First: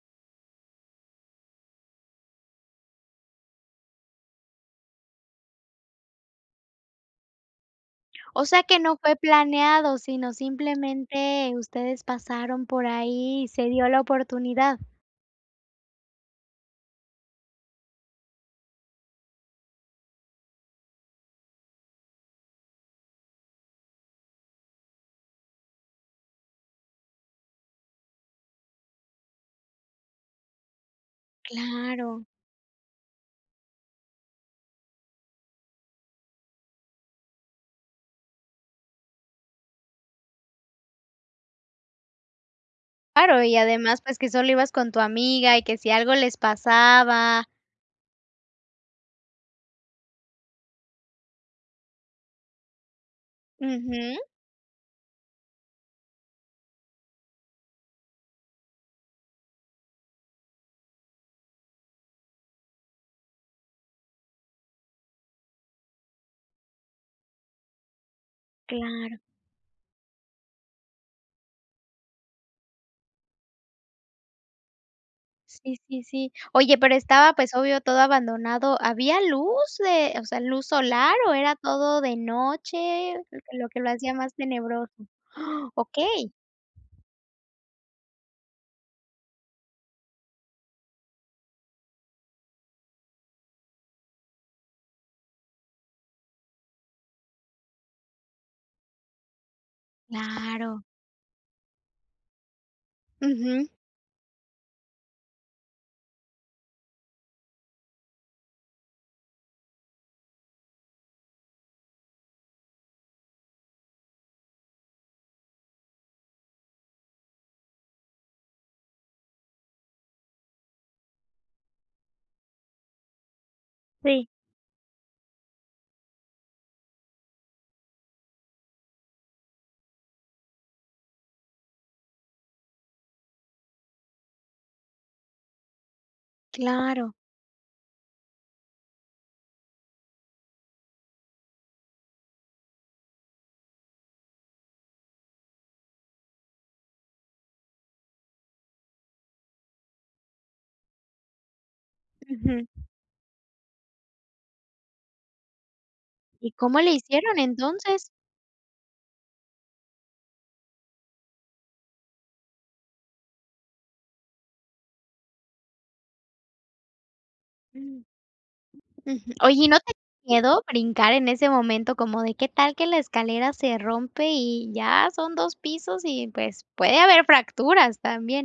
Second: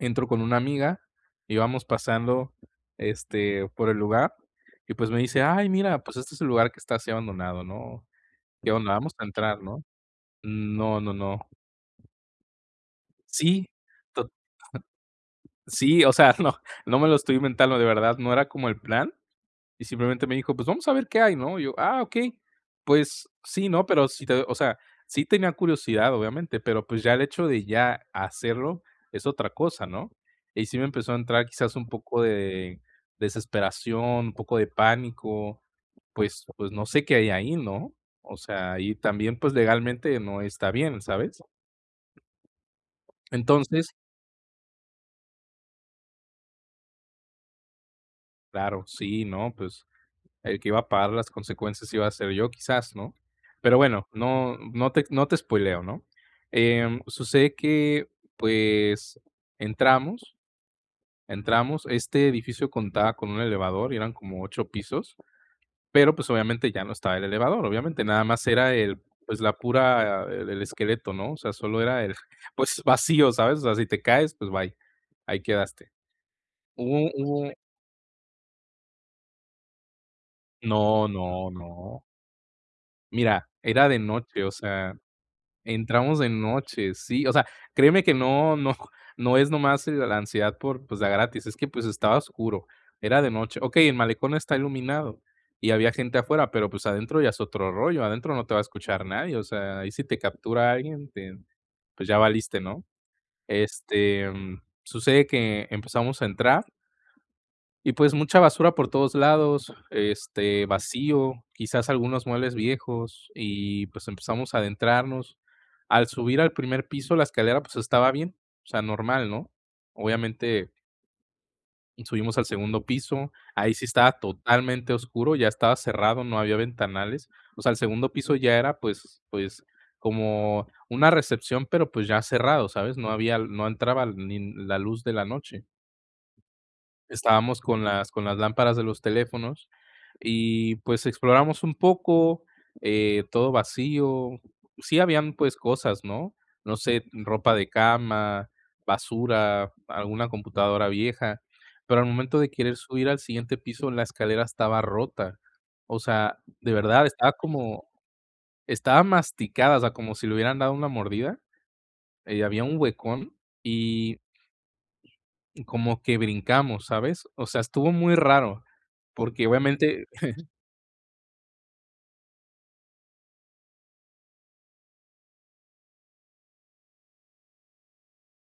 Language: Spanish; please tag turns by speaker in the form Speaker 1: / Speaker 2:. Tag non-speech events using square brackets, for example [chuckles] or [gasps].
Speaker 1: Entro con una amiga, y vamos pasando, este, por el lugar y, pues, me dice: "Ay mira, pues, este es el lugar, que está así abandonado, ¿no?
Speaker 2: O sea,
Speaker 1: ¿Qué
Speaker 2: que
Speaker 1: onda,
Speaker 2: no
Speaker 1: vamos
Speaker 2: fue
Speaker 1: a entrar, no?".
Speaker 2: planeado, sino,
Speaker 1: No, no, no.
Speaker 2: simplemente ustedes pasaron por ahí, y
Speaker 1: Sí,
Speaker 2: se dio la
Speaker 1: tot
Speaker 2: oportunidad.
Speaker 1: [chuckles] Sí, o sea, no no me lo estoy inventando, de verdad ,no era como el plan, y simplemente me dijo: "Pues vamos a ver qué hay, ¿no?". Y yo: "Ah, okey, pues sí, ¿no?". Pero si te o sea, sí tenía curiosidad, obviamente, pero pues, ya el hecho de ya hacerlo es otra cosa, ¿no? Y sí me empezó a entrar, quizás, un poco
Speaker 2: Claro.
Speaker 1: de desesperación, un poco de pánico, pues pues, no sé qué hay ahí, ¿no? O sea, y también, pues legalmente no está bien, ¿sabes?
Speaker 2: Claro, y
Speaker 1: Entonces
Speaker 2: además, pues, que solo ibas con tu amiga y que si algo les pasaba
Speaker 1: Claro, sí, ¿no?, pues, el que iba a pagar las consecuencias, iba a ser yo quizás, ¿no? Pero bueno,
Speaker 2: Ujú.
Speaker 1: no no te ex no te espóileo, ¿no? Em, sucede que, pues, entramos entramos este edificio contaba con un elevador, y eran como 8 pisos, pero, pues, obviamente ya no estaba el elevador, obviamente, nada más era el,
Speaker 2: Claro.
Speaker 1: pues, la pura el el esqueleto, ¿no?, o sea, solo era el, pues, vacío, ¿sabes? O sea, si te caes, pues bye, ahí
Speaker 2: Sí,
Speaker 1: quedaste.
Speaker 2: sí, sí. Oye, pero
Speaker 1: Hubo
Speaker 2: estaba,
Speaker 1: hubo
Speaker 2: pues, obvio, todo abandonado, ¿había luz de o sea, luz
Speaker 1: No,
Speaker 2: solar, o
Speaker 1: no,
Speaker 2: era todo
Speaker 1: no.
Speaker 2: de noche, lo
Speaker 1: Mira,
Speaker 2: q lo que
Speaker 1: era
Speaker 2: lo
Speaker 1: de
Speaker 2: hacía más
Speaker 1: noche, o sea,
Speaker 2: tenebroso? [gasps]
Speaker 1: entramos de
Speaker 2: Okey.
Speaker 1: noche, sí, o sea, créeme que no no no es nomás, eh, la ansiedad por, pues, de a gratis, es que, pues, estaba oscuro, era de noche. Okey, el malecón está iluminado, y había gente afuera, pero, pues, adentro ya es otro rollo, adentro no te va a escuchar nadie, o sea, ahí si te captura
Speaker 2: Claro.
Speaker 1: alguien, te pues, ya valiste, ¿no?
Speaker 2: Ujú.
Speaker 1: Este, mm, sucede que empezamos a entrar y pues, mucha basura por todos lados, este, vacío, quizás algunos muebles viejos, y pues, empezamos a adentrarnos. Al subir al primer piso, la escalera, pues estaba bien, o sea, normal, ¿no? Obviamente subimos al segundo piso, ahí sí estaba
Speaker 2: Sí.
Speaker 1: totalmente oscuro, ya estaba cerrado, no había ventanales. O sea, el segundo piso, ya era pues pues, como una recepción, pero, pues ya cerrado, ¿sabes? No había l no entraban ni la luz de la noche.
Speaker 2: Claro.
Speaker 1: Estábamos, con las con las lámparas de los teléfonos, y pues, exploramos un poco, eh, todo vacío. Sí habían, pues, cosas, ¿no?, no sé, ropa de cama, basura, alguna computadora vieja, pero al momento de
Speaker 2: Ujú.
Speaker 1: querer subir al siguiente piso, la escalera estaba rota. O sea,
Speaker 2: ¿Y
Speaker 1: de
Speaker 2: cómo le
Speaker 1: verdad, estaba
Speaker 2: hicieron
Speaker 1: como
Speaker 2: entonces?
Speaker 1: estaba masticada, o sea, como si le hubieran dado una mordida, eh, y había un huecón y y como que brincamos, ¿sabes? O sea, estuvo
Speaker 2: Mm.
Speaker 1: muy raro,
Speaker 2: Ujú.
Speaker 1: porque
Speaker 2: Oye, ¿y no te
Speaker 1: obviamente
Speaker 2: [unintelligible]
Speaker 1: [chuckles]
Speaker 2: miedo brincar en ese momento?, como, de qué tal, que la escalera se rompe, y ya son 2 pisos, y pues, puede haber fracturas también.